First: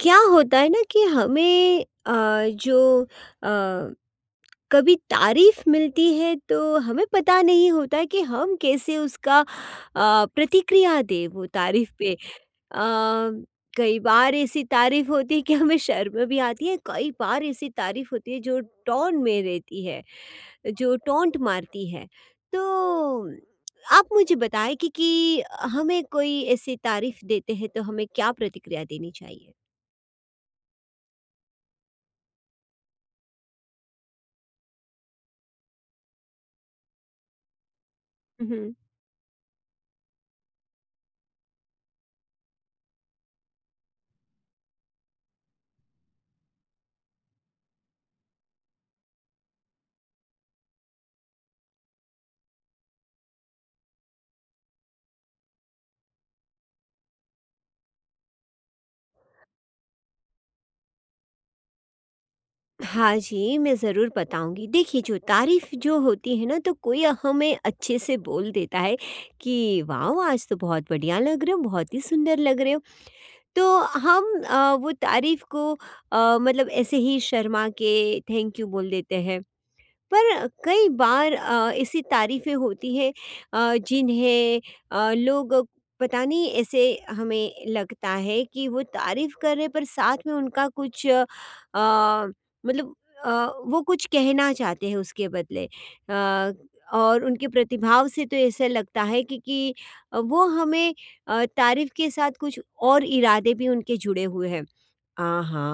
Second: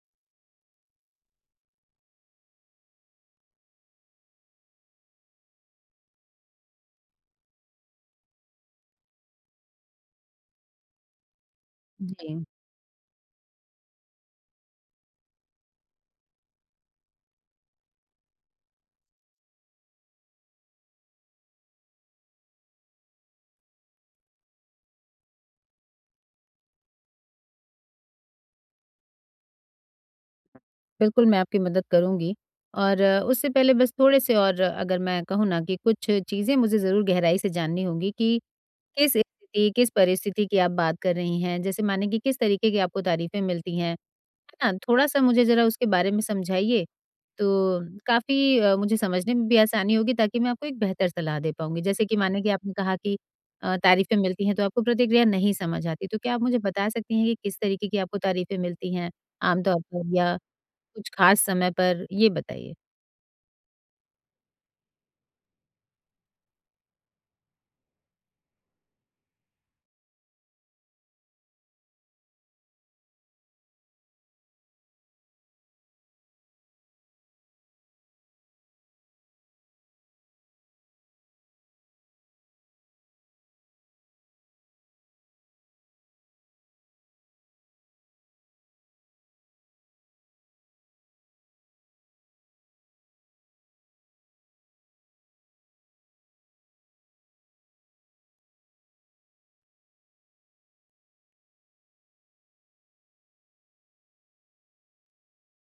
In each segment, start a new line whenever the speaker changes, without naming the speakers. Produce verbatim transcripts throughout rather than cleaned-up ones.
क्या होता है ना कि हमें अ, जो अ, कभी तारीफ मिलती है तो हमें पता नहीं होता है कि हम कैसे उसका अ, प्रतिक्रिया दें वो तारीफ पे अ,
जी,
कई बार ऐसी तारीफ होती है कि हमें शर्म भी आती है कई बार ऐसी तारीफ होती है जो टोन में रहती है जो टोंट मारती है तो आप मुझे बताएं कि कि हमें कोई ऐसी तारीफ देते हैं तो हमें क्या प्रतिक्रिया देनी चाहिए।
बिल्कुल मैं आपकी मदद करूँगी। और अ, उससे पहले बस थोड़े-से और अ, अगर मैं कहूँ ना कि कुछ चीज़ें मुझे ज़रूर गहराई से जाननी होंगी कि
हुँ।
किस स्थिति, किस परिस्थिति की आप बात कर रही हैं? जैसे माने कि किस तरीके की आपको तारीफ़ें मिलती हैं, है ना? थोड़ा-सा मुझे ज़रा उसके बारे में समझाइए, तो काफ़ी अ, मुझे समझने में भी आसानी होगी ताकि मैं आपको एक बेहतर सलाह दे पाऊँगी। जैसे कि माने कि आपने कहा कि अ, तारीफ़ें मिलती हैं तो आपको प्रतिक्रिया नहीं समझ आती, तो क्या आप मुझे बता सकती हैं कि किस तरीके की आपको तारीफ़ें मिलती हैं आम तौर पर या कुछ खास समय पर ये बताइए?
हाँ जी, मैं ज़रूर बताऊँगी। देखिए जो तारीफ़ जो होती है ना तो कोई हमें अच्छे से बोल देता है कि वाओ! आज तो बहुत बढ़िया लग रहे हो, बहुत ही सुंदर लग रहे हो। तो हम अ, वो तारीफ़ को अ, मतलब ऐसे ही शर्मा के थैंक यू बोल देते हैं। पर कई बार अ, ऐसी तारीफ़ें होती हैं अ, जिन्हें अ, लोग पता नहीं ऐसे हमें लगता है कि वो तारीफ़ कर रहे पर साथ में उनका कुछ अ, अ, मतलब अ, वो कुछ कहना चाहते हैं उसके बदले अ, और उनके प्रतिभाव से तो ऐसा लगता है कि कि वो हमें अ, तारीफ़ के साथ कुछ और इरादे भी उनके जुड़े हुए हैं। आहा,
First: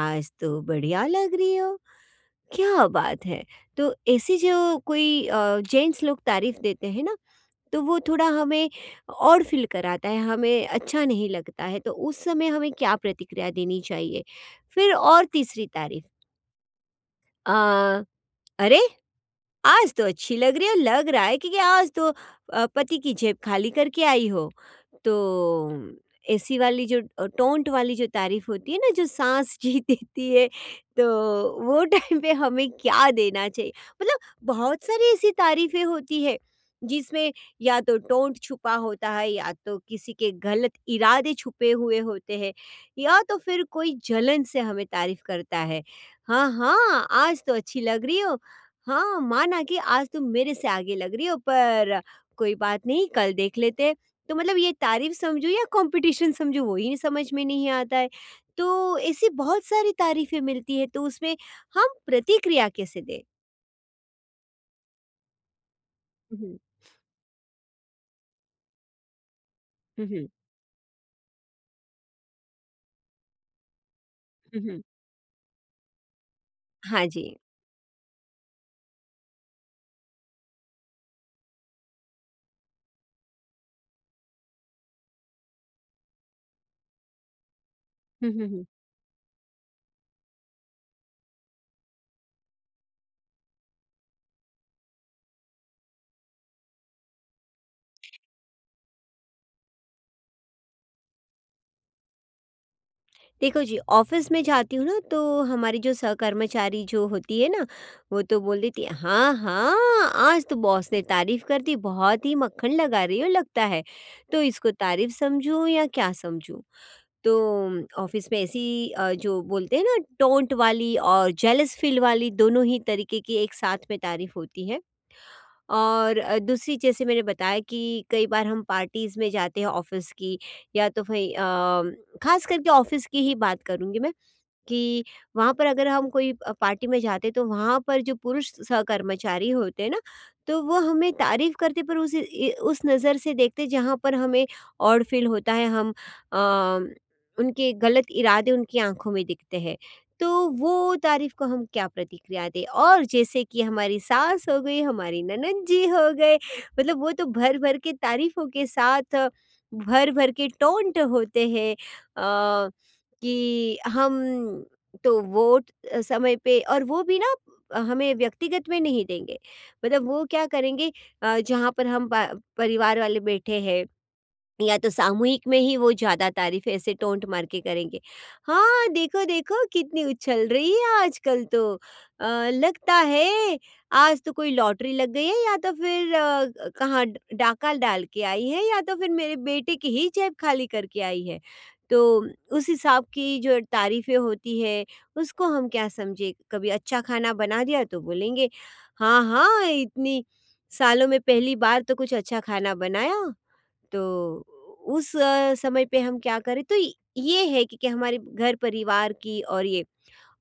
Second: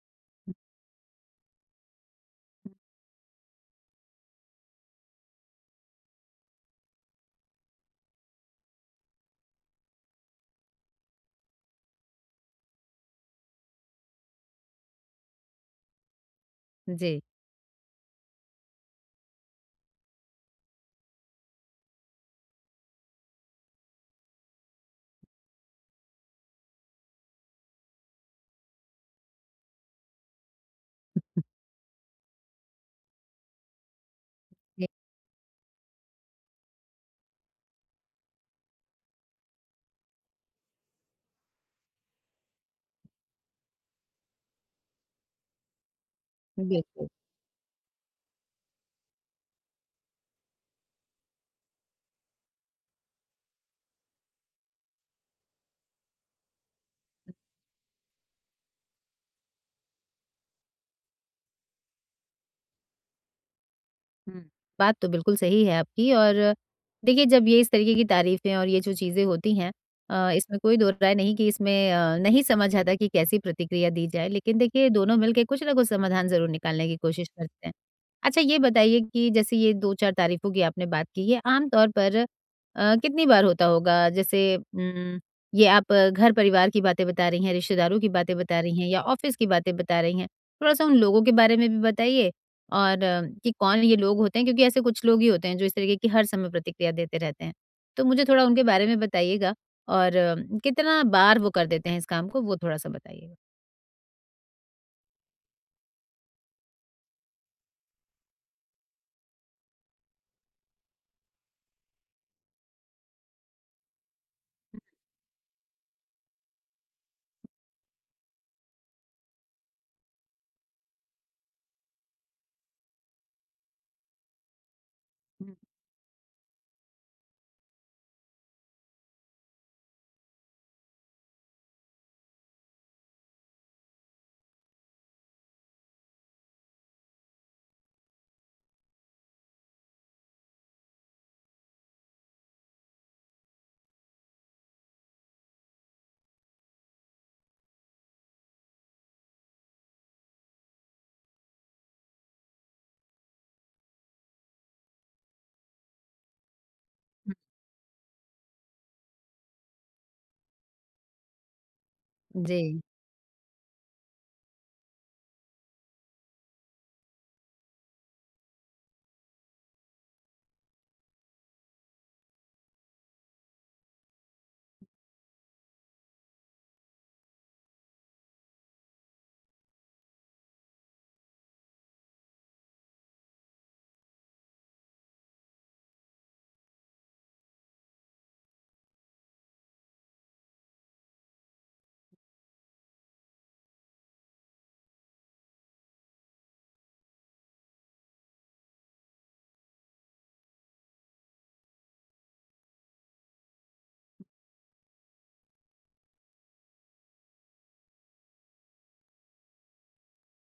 आज तो बढ़िया लग रही हो, क्या बात है। तो ऐसी जो कोई जेंट्स लोग तारीफ देते हैं ना तो वो थोड़ा हमें और फील कराता है, हमें अच्छा नहीं लगता है, तो उस समय हमें क्या प्रतिक्रिया देनी चाहिए। फिर और तीसरी तारीफ,
जी।
आ, अरे आज तो अच्छी लग रही हो, लग रहा है कि आज तो अ, पति की जेब खाली करके आई हो। तो ऐसी वाली जो अ, टोंट वाली जो तारीफ़ होती है ना जो साँस जी देती है, तो वो टाइम पे हमें क्या देना चाहिए? मतलब बहुत
जी।
सारी ऐसी तारीफ़ें होती है, जिसमें या तो टोंट छुपा होता है या तो किसी के गलत इरादे छुपे हुए होते हैं या तो फिर कोई जलन से हमें तारीफ़ करता है। हाँ, हाँ,
बिल्कुल।
आज तो अच्छी लग रही हो। हाँ, माना कि आज तुम मेरे से आगे लग रही हो पर कोई बात नहीं कल देख लेते। तो मतलब ये तारीफ़ समझूँ या कॉम्पिटिशन समझूँ वो ही समझ में नहीं आता है। तो ऐसी बहुत सारी तारीफ़ें मिलती है तो उसमें हम प्रतिक्रिया कैसे दें?
हुँ, बात तो बिल्कुल सही है आपकी। और
हुँ, हुँ।
देखिए जब ये इस तरीके की तारीफ़ें और ये जो चीज़ें होती हैं,
हुँ, हुँ।
अ, इसमें कोई दो राय नहीं कि इसमें अ, नहीं समझ आता कि कैसी प्रतिक्रिया दी जाए। लेकिन
हुँ, हुँ।
देखिए दोनों मिलके कुछ ना कुछ समाधान ज़रूर निकालने की
हाँ जी।
कोशिश करते हैं। अच्छा ये बताइए कि जैसे ये दो से चार तारीफ़ों की आपने बात की, ये आम तौर पर अ, कितनी बार होता होगा? जैसे उम, ये आप अ, घर परिवार की बातें बता रही हैं, रिश्तेदारों की
हुँ,
बातें
हुँ,
बता
हुँ।
रही हैं या ऑफ़िस की बातें बता रही हैं? थोड़ा-सा उन लोगों के बारे में भी बताइए और अ, कि कौन ये लोग होते हैं, क्योंकि ऐसे कुछ लोग ही होते हैं जो इस तरीके की हर समय प्रतिक्रिया देते रहते हैं। तो मुझे थोड़ा उनके बारे में बताइएगा और अ, कितना बार वो कर देते हैं इस काम को वो थोड़ा-सा बताइएगा?
देखो जी, ऑफ़िस में जाती हूँ ना तो हमारी जो सहकर्मचारी जो होती है ना, वो तो बोल देती है, "हाँ, हाँ, आज तो बॉस ने तारीफ़ कर दी, बहुत ही मक्खन लगा रही हो लगता है। तो इसको तारीफ़ समझूँ या क्या समझूँ?" तो ऑफ़िस में ऐसी अ, जो बोलते हैं ना टोंट वाली और जेलस फ़ील वाली दोनों ही तरीके की एक साथ में तारीफ़ होती है।
हुँ।
और अ, दूसरी जैसे मैंने बताया कि कई बार हम पार्टीज़ में जाते हैं ऑफ़िस की या तो भई अ, ख़ास करके ऑफ़िस की ही बात करूँगी मैं। कि वहाँ पर अगर हम कोई अ, पार्टी में जाते तो वहाँ पर जो पुरुष सहकर्मचारी होते हैं ना तो वो हमें तारीफ करते पर उस इ- उस नज़र से देखते जहाँ पर हमें ऑड फील होता है, हम अ, उनके गलत इरादे उनकी आंखों में दिखते हैं, तो वो तारीफ को हम क्या प्रतिक्रिया दें। और जैसे कि हमारी सास हो गई, हमारी ननद जी हो गए, मतलब वो तो भर भर के तारीफों के साथ अ, भर भर के टोंट होते हैं
जी।
कि हम, तो वोट अ, समय पे और वो भी ना अ, हमें व्यक्तिगत में नहीं देंगे, मतलब वो क्या करेंगे, अ, जहाँ पर हम पा- परिवार वाले बैठे हैं, या तो सामूहिक में ही वो ज़्यादा तारीफ ऐसे टोंट मार के करेंगे। हाँ, देखो, देखो कितनी उछल रही है आजकल तो। अ, लगता है आज तो कोई लॉटरी लग गई है या तो फिर अ, कहाँ ड डाका डाल के आई है या तो फिर मेरे बेटे की ही जेब खाली करके आई है। तो उस हिसाब की जो तारीफ़ें होती है उसको हम क्या समझे, कभी अच्छा खाना बना दिया तो बोलेंगे, "हाँ, हाँ, इतनी सालों में पहली बार तो कुछ अच्छा खाना बनाया।" तो उस अ, समय पे हम क्या करें, तो य ये है कि कि हमारे घर परिवार की और ये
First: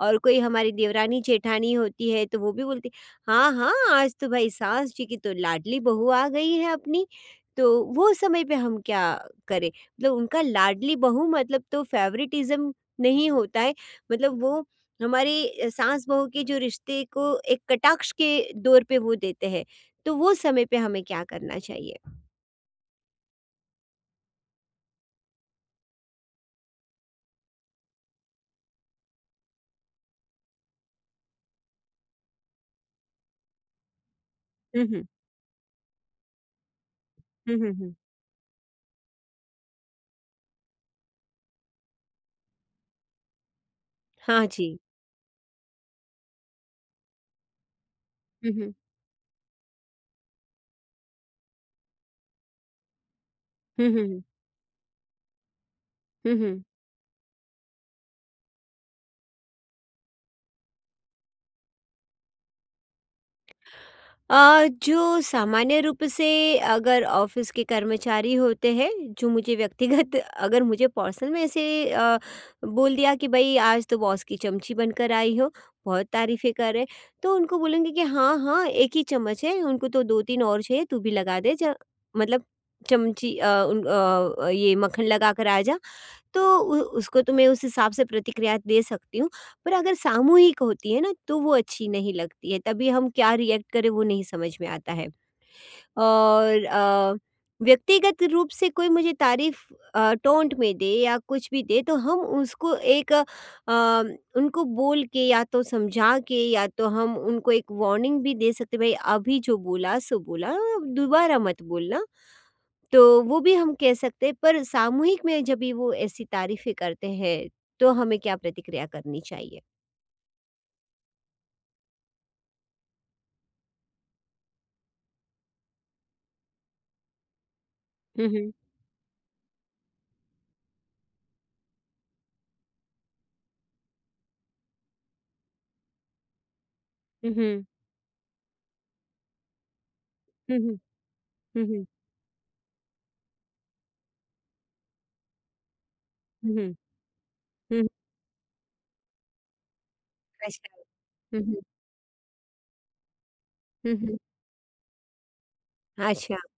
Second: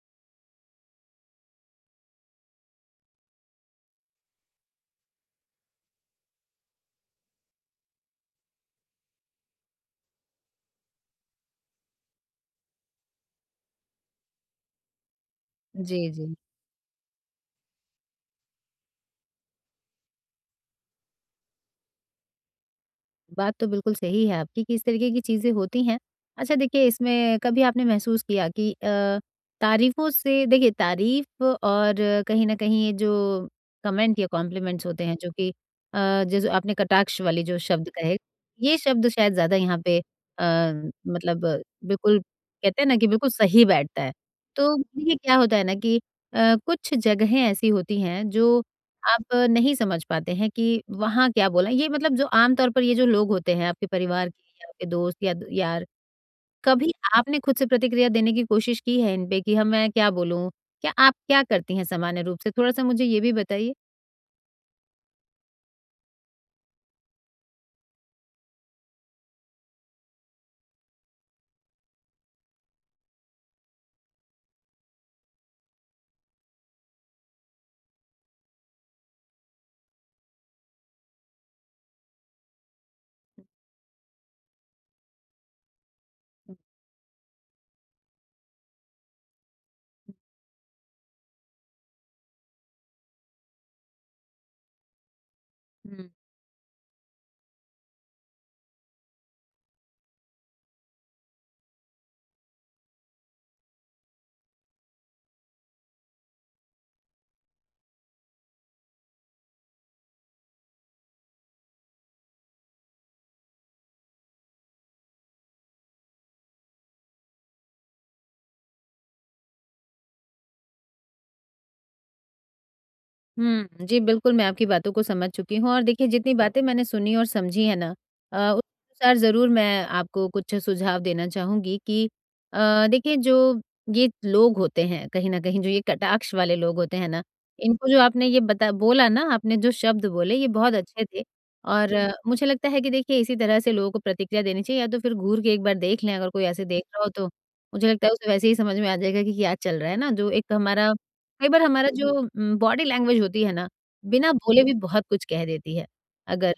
और कोई हमारी देवरानी जेठानी होती है तो वो भी बोलती, हाँ, हाँ, आज तो भाई सास जी की तो लाडली बहू आ गई है अपनी। तो वो समय पे हम क्या करें? मतलब उनका लाडली बहू मतलब तो फ़ेवरेटिज़्म नहीं होता है। मतलब वो हमारी अ,
जी,
सास-बहू
जी।
के जो रिश्ते को एक कटाक्ष के दौर पे वो देते हैं। तो वो समय पे हमें क्या करना चाहिए?
बात तो बिल्कुल सही है आपकी कि इस तरीके की चीज़ें होती हैं। अच्छा देखिए इसमें कभी आपने महसूस किया कि अ, तारीफ़ों से देखिए तारीफ़ और कहीं न कहीं ये जो कमेंट या
हुँ,
कॉम्प्लीमेंट्स होते
हुँ।
हैं जो कि अ, जैसे आपने कटाक्ष वाले जो
हुँ, हुँ,
शब्द
हुँ।
कहे, ये शब्द शायद ज़्यादा यहाँ पे अ, मतलब बिल्कुल कहते हैं ना कि बिल्कुल सही बैठता है।
हाँ
तो
जी।
देखिए क्या होता है ना कि अ, कुछ जगहें ऐसी होती हैं
हुँ,
जो
हुँ।
आप नहीं समझ पाते हैं कि वहाँ क्या बोला। ये मतलब जो आम तौर पर ये जो लोग होते हैं आपके
हुँ, हुँ, हुँ।
परिवार के या आपके दोस्त या द यार,
हुँ, हुँ।
कभी आपने खुद से प्रतिक्रिया देने की कोशिश की है इन पे कि हाँ, मैं क्या बोलूँ? क्या आप क्या करती हैं सामान्य रूप से? थोड़ा-सा मुझे ये भी बताइए?
अ, जो सामान्य रूप से अगर ऑफ़िस के कर्मचारी होते हैं, जो मुझे व्यक्तिगत अगर मुझे पर्सनल में ऐसे अ, बोल दिया कि भई आज तो बॉस की चमची बनकर आई हो, बहुत तारीफ़ें कर रहे, तो उनको बोलूँगी कि हाँ, हाँ, एक ही चम्मच है, उनको तो दो तीन और चाहिए, तू भी लगा दे ज, मतलब चमची अ, उन अ, ये मक्खन लगा कर आ जा। तो उ उसको तो मैं उस हिसाब से प्रतिक्रिया दे सकती हूँ, पर अगर सामूहिक होती है ना, तो वो अच्छी नहीं लगती है, तभी हम क्या रिएक्ट करें वो नहीं समझ में आता है।
हुँ।
और अ, व्यक्तिगत रूप से कोई मुझे तारीफ अ, टोंट में दे या कुछ भी दे तो हम उसको एक अ, अ, उनको बोल के या तो समझा के या तो हम उनको एक वार्निंग भी दे सकते, भाई अभी जो बोला सो बोला, अब दोबारा मत बोलना, तो वो भी हम कह सकते हैं, पर सामूहिक में जब भी वो ऐसी तारीफें करते हैं तो हमें क्या प्रतिक्रिया करनी चाहिए।
हुँ। जी, बिल्कुल, मैं आपकी बातों को समझ चुकी हूँ और देखिए जितनी बातें मैंने सुनी और समझी है ना, अ,
हम्म,
उस अनुसार ज़रूर मैं आपको कुछ सुझाव देना चाहूँगी कि अ, देखिए जो ये लोग होते हैं कहीं न कहीं, जो ये कटाक्ष वाले लोग होते हैं ना,
हम्म। हम्म।
इनको जो आपने ये बता बोला ना, आपने जो शब्द बोले ये
हम्म,
बहुत
हम्म।
अच्छे थे।
हम्म,
और अ, मुझे लगता है कि देखिए इसी तरह से लोगों को प्रतिक्रिया देनी चाहिए, या तो फिर घूर के एक बार देख लें अगर कोई ऐसे
हम्म,
देख रहा हो तो। मुझे
हम्म,
लगता है उसे वैसे ही समझ में आ जाएगा कि क्या चल रहा है ना, जो एक
अच्छा।
हमारा कई
हम्म,
बार हमारा जो उम, बॉडी लैंग्वेज होती है ना,
हम्म, हम्म,
बिना बोले भी बहुत कुछ कह देती है।
अच्छा।
अगर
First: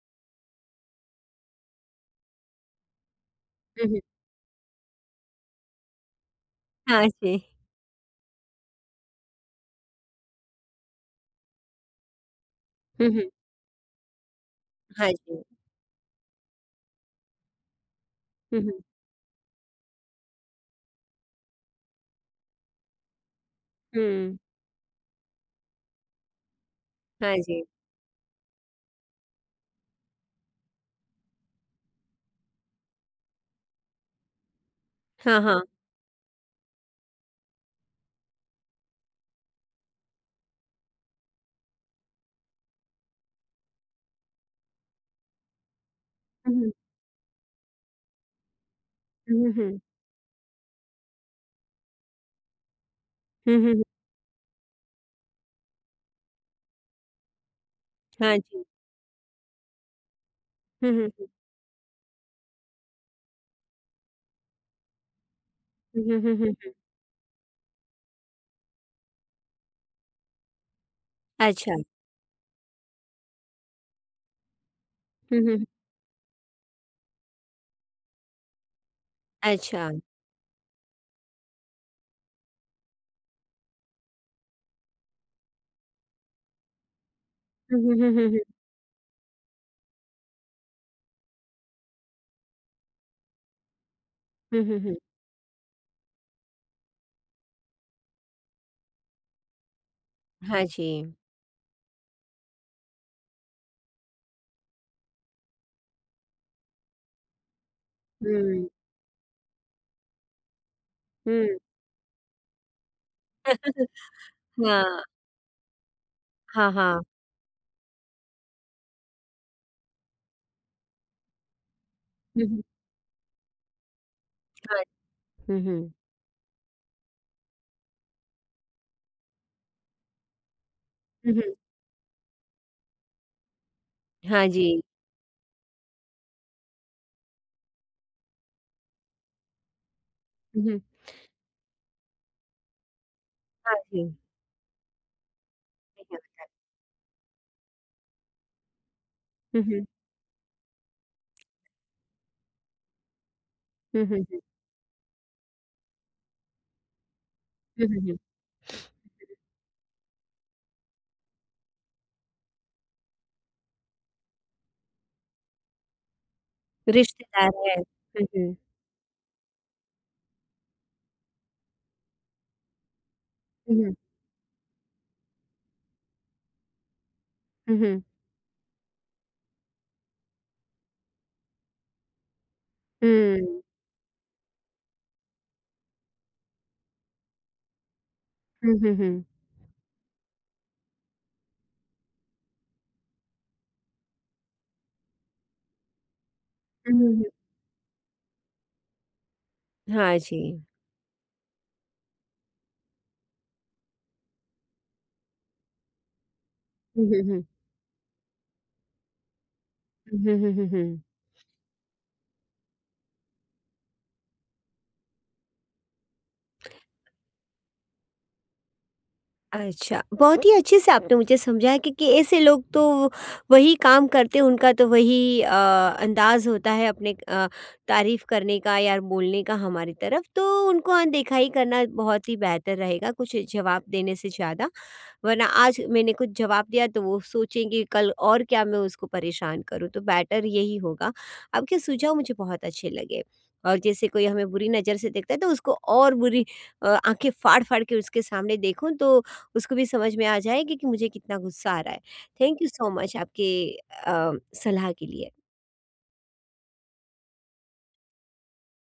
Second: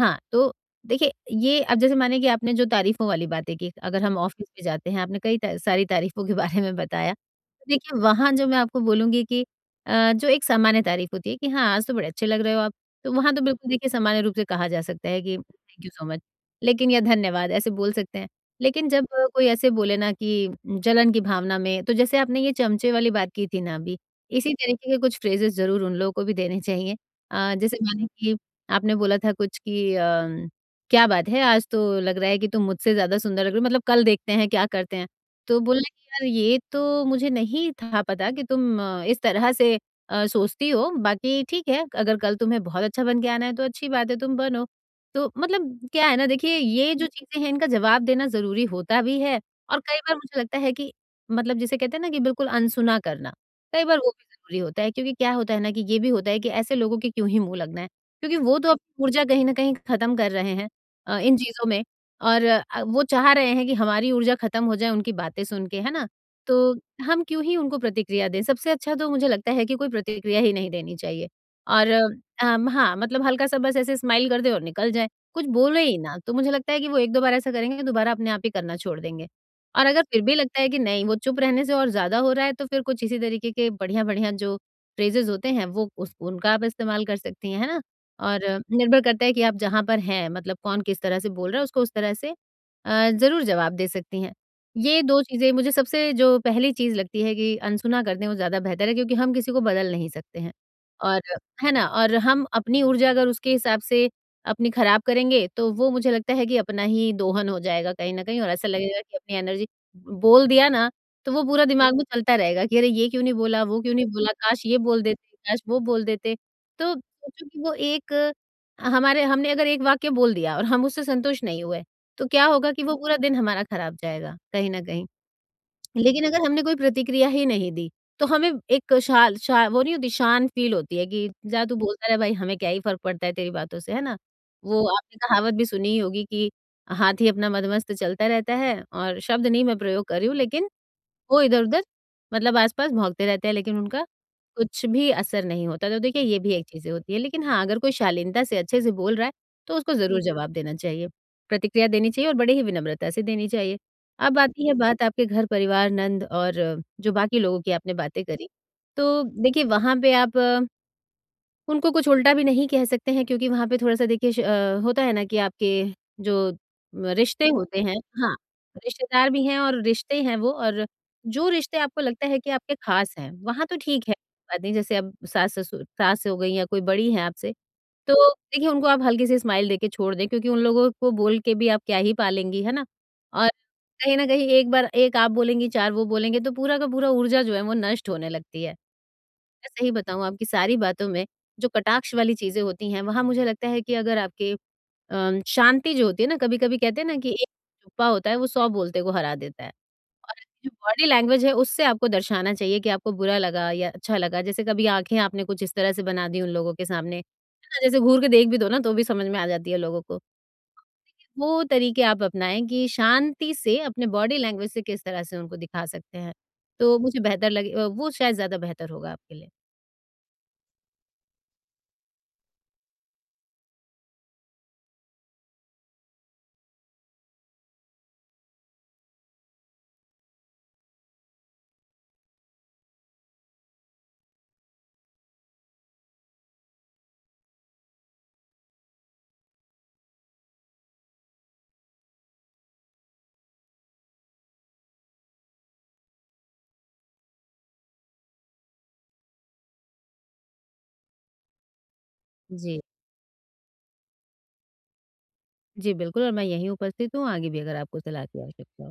हाँ, तो देखिए ये अब जैसे माने कि आपने जो तारीफ़ों वाली बातें की, अगर हम ऑफ़िस में जाते हैं, आपने कई त सारी तारीफ़ों के बारे में
हाँ
बताया।
जी।
देखिए, वहाँ जो मैं आपको बोलूँगी कि अ, जो एक सामान्य तारीफ़ होती है कि हाँ, आज तो बड़े अच्छे लग रहे हो आप,
हुँ,
तो
हुँ।
वहाँ तो बिल्कुल देखिए सामान्य रूप से कहा जा सकता
हाँ
है कि
जी।
थैंक यू सो मच, लेकिन या धन्यवाद ऐसे बोल सकते हैं।
हुँ, हुँ।
लेकिन जब अ, कोई ऐसे बोले ना कि जलन की भावना में, तो जैसे आपने ये चमचे वाली बात की थी ना अभी,
हुँ।
इसी तरीके के कुछ फ्रेजेज़ ज़रूर उन लोगों को भी देने चाहिए।
हाँ
अ,
जी।
जैसे माने हुँ। कि आपने बोला था कुछ कि अ, क्या बात है आज तो लग रहा है कि तुम मुझसे ज़्यादा सुंदर लग रहे हो, मतलब कल देखते हैं क्या करते हैं।
हाँ,
तो
हाँ।
बोला कि यार ये तो मुझे नहीं था पता कि तुम अ, इस तरह से अ, सोचती हो, बाकी ठीक है, अगर कल तुम्हें बहुत अच्छा बन के आना है तो अच्छी बात है तुम बनो। तो मतलब क्या है ना
हुँ,
देखिए,
हुँ।
ये जो चीज़ें हैं इनका जवाब देना ज़रूरी होता भी है।
हुँ, हुँ,
और
हुँ।
कई बार मुझे लगता है कि मतलब जिसे कहते हैं ना कि बिल्कुल अनसुना करना,
हुँ, हुँ, हुँ।
कई बार वो भी ज़रूरी होता है, क्योंकि क्या होता है ना कि ये भी होता है कि ऐसे लोगों के क्यों ही मुँह लगना है, क्योंकि
हाँ
वो
जी।
तो अपनी ऊर्जा कहीं न कहीं खत्म कर रहे हैं
हुँ, हुँ,
अ,
हुँ।
इन चीज़ों में। और अ, वो चाह रहे हैं कि हमारी ऊर्जा खत्म हो जाए उनकी बातें सुन के, है ना?
हुँ, हुँ, हुँ।
तो हम क्यों ही उनको प्रतिक्रिया दें? सबसे अच्छा तो मुझे लगता है कि कोई प्रतिक्रिया ही नहीं देनी चाहिए।
अच्छा।
और अम, हाँ, मतलब हल्का-सा बस ऐसे स्माइल कर दें और निकल जाएँ।
हुँ,
कुछ
हुँ।
बोले ही ना, तो मुझे लगता है कि वो एक से दो बार ऐसा करेंगे, दोबारा अपने आप ही करना छोड़ देंगे। और
अच्छा।
अगर फिर भी लगता है कि नहीं, वो चुप रहने से और ज़्यादा हो रहा है, तो फिर कुछ इसी तरीके के बढ़िया-बढ़िया जो फ्रेजेज़ होते हैं, वो उस उनका आप इस्तेमाल कर सकती हैं, है ना?
हुँ, हुँ, हुँ, हुँ, हुँ।
और अ, निर्भर करता है कि आप जहाँ पर हैं, मतलब कौन किस तरह से बोल रहा है उसको उस तरह से अ, ज़रूर जवाब दे सकती हैं।
हुँ, हुँ, हुँ।
ये दो चीज़ें मुझे सबसे जो पहली चीज़ लगती है कि अनसुना कर दें, वो ज़्यादा बेहतर है क्योंकि हम किसी को बदल नहीं सकते हैं।
हाँ जी।
और है ना? और हम अपनी ऊर्जा अगर उसके हिसाब से अपनी ख़राब करेंगे तो वो मुझे लगता है कि अपना ही दोहन हो जाएगा कहीं न कहीं,
हुँ,
और ऐसा
हुँ।
लगेगा कि अपनी एनर्जी बोल दिया ना, तो वो पूरा दिमाग में चलता रहेगा कि अरे! ये क्यों नहीं बोला, वो क्यों नहीं बोला, काश ये बोल
हाँ।
देते, काश वो बोल देते।
हाँ,
तो
हाँ।
सोचो कि वो एक अ, हमारे हमने अगर एक वाक्य बोल दिया और हम उससे संतुष्ट नहीं हुए, तो
हुँ,
क्या
हुँ।
होगा कि वो पूरा दिन हमारा खराब जाएगा, कहीं
हाँ।
न कहीं।
हुँ, हुँ।
लेकिन अगर हमने कोई प्रतिक्रिया ही नहीं दी, तो हमें एक शा शा वो नहीं होती शान फ़ील होती है कि
हुँ, हुँ।
जा तू बोलता रह भाई, हमें क्या ही फ़र्क पड़ता है तेरी बातों से, है ना?
हाँ जी।
वो आपने कहावत भी सुनी ही होगी कि हाथी अपना मदमस्त चलता रहता है, और शब्द नहीं मैं प्रयोग कर रही हूँ
हुँ,
लेकिन
हुँ।
वो इधर-उधर, मतलब आस-पास भौंकते रहते हैं
हाँ
लेकिन उनका
जी।
कुछ भी असर नहीं होता। तो
ठीक
देखिए ये
है।
भी एक चीज़ें होती है। लेकिन हाँ, अगर कोई शालीनता से अच्छे से बोल रहा है
हुँ,
तो
हुँ।
उसको ज़रूर जवाब देना चाहिए। प्रतिक्रिया देनी चाहिए और बड़े ही विनम्रता से देनी चाहिए।
हुँ, हुँ।
अब आती है बात आपके घर परिवार, नंद और जो बाकी लोगों की
हुँ,
आपने
हुँ, हुँ। हुँ।
बातें करी। तो देखिए वहाँ पे आप उनको कुछ उल्टा भी नहीं कह सकते हैं, क्योंकि वहाँ पे थोड़ा-सा देखिए श अ, होता है ना कि आपके जो म रिश्ते
रिश्तेदार है।
होते हैं।
हुँ,
हाँ,
हुँ।
रिश्तेदार भी हैं और रिश्ते हैं वो, और जो रिश्ते आपको लगता है कि आपके ख़ास हैं, वहाँ तो
हुँ, हुँ।
ठीक है, बात नहीं। जैसे अब सास-ससुर, सास हो गई या कोई बड़ी हैं आपसे,
हुँ, हुँ।
तो देखिए उनको आप हल्की सी स्माइल देके छोड़ दें, क्योंकि उन लोगों को बोल के भी आप क्या ही पालेंगी, है ना? और
हुँ।
कहीं न कहीं एक बार एक आप बोलेंगी, चार वो बोलेंगे तो पूरा का पूरा ऊर्जा जो है वो नष्ट होने लगती
हुँ,
है।
हुँ, हुँ।
मैं सही बताऊँ, आपकी सारी बातों में, जो कटाक्ष वाली चीज़ें होती हैं, वहाँ मुझे लगता है कि अगर आपके अ, शांति जो होती है ना, कभी-कभी
हुँ,
कहते हैं
हुँ,
ना
हुँ।
कि एक चुप्पा होता है, वो सौ बोलते को हरा देता है।
हाँ
और
जी।
आपकी जो बॉडी लैंग्वेज है, उससे आपको दर्शाना चाहिए कि आपको बुरा लगा या अच्छा लगा। जैसे कभी आँखें आपने कुछ इस तरह से बना दी उन लोगों के
हुँ,
सामने, है
हुँ, हुँ।
ना? जैसे घूर के देख भी दो ना, तो भी समझ में आ जाती है लोगों
हुँ,
को।
हुँ, हुँ, हुँ, हुँ।
वो तरीके आप अपनाएँ कि शांति से अपने बॉडी लैंग्वेज से किस तरह से उनको दिखा सकते हैं। तो मुझे बेहतर लगे अ, वो शायद ज़्यादा बेहतर होगा आपके लिए।
अच्छा, बहुत ही अच्छे से आपने मुझे समझाया क्योंकि ऐसे लोग तो वही काम करते हैं, उनका तो वही अ, अंदाज़ होता है अपने अ, तारीफ़ करने का या बोलने का हमारी तरफ, तो उनको अनदेखा ही करना बहुत ही बेहतर रहेगा, कुछ जवाब देने से ज़्यादा। वरना आज मैंने कुछ जवाब दिया तो वो सोचेंगे कल और क्या मैं उसको परेशान करूँ, तो बेटर यही होगा। आपके सुझाव मुझे बहुत अच्छे लगे और जैसे कोई हमें बुरी नज़र से देखता है तो उसको और बुरी अ, आँखें फाड़-फाड़ के उसके सामने देखूँ तो उसको भी समझ में आ जाएगी कि मुझे कितना गुस्सा आ रहा है। थैंक यू
जी।
सो मच आपके अ, सलाह के लिए।
जी, बिल्कुल, और मैं यहीं उपस्थित हूँ, आगे भी अगर आपको सलाह की आवश्यकता हो।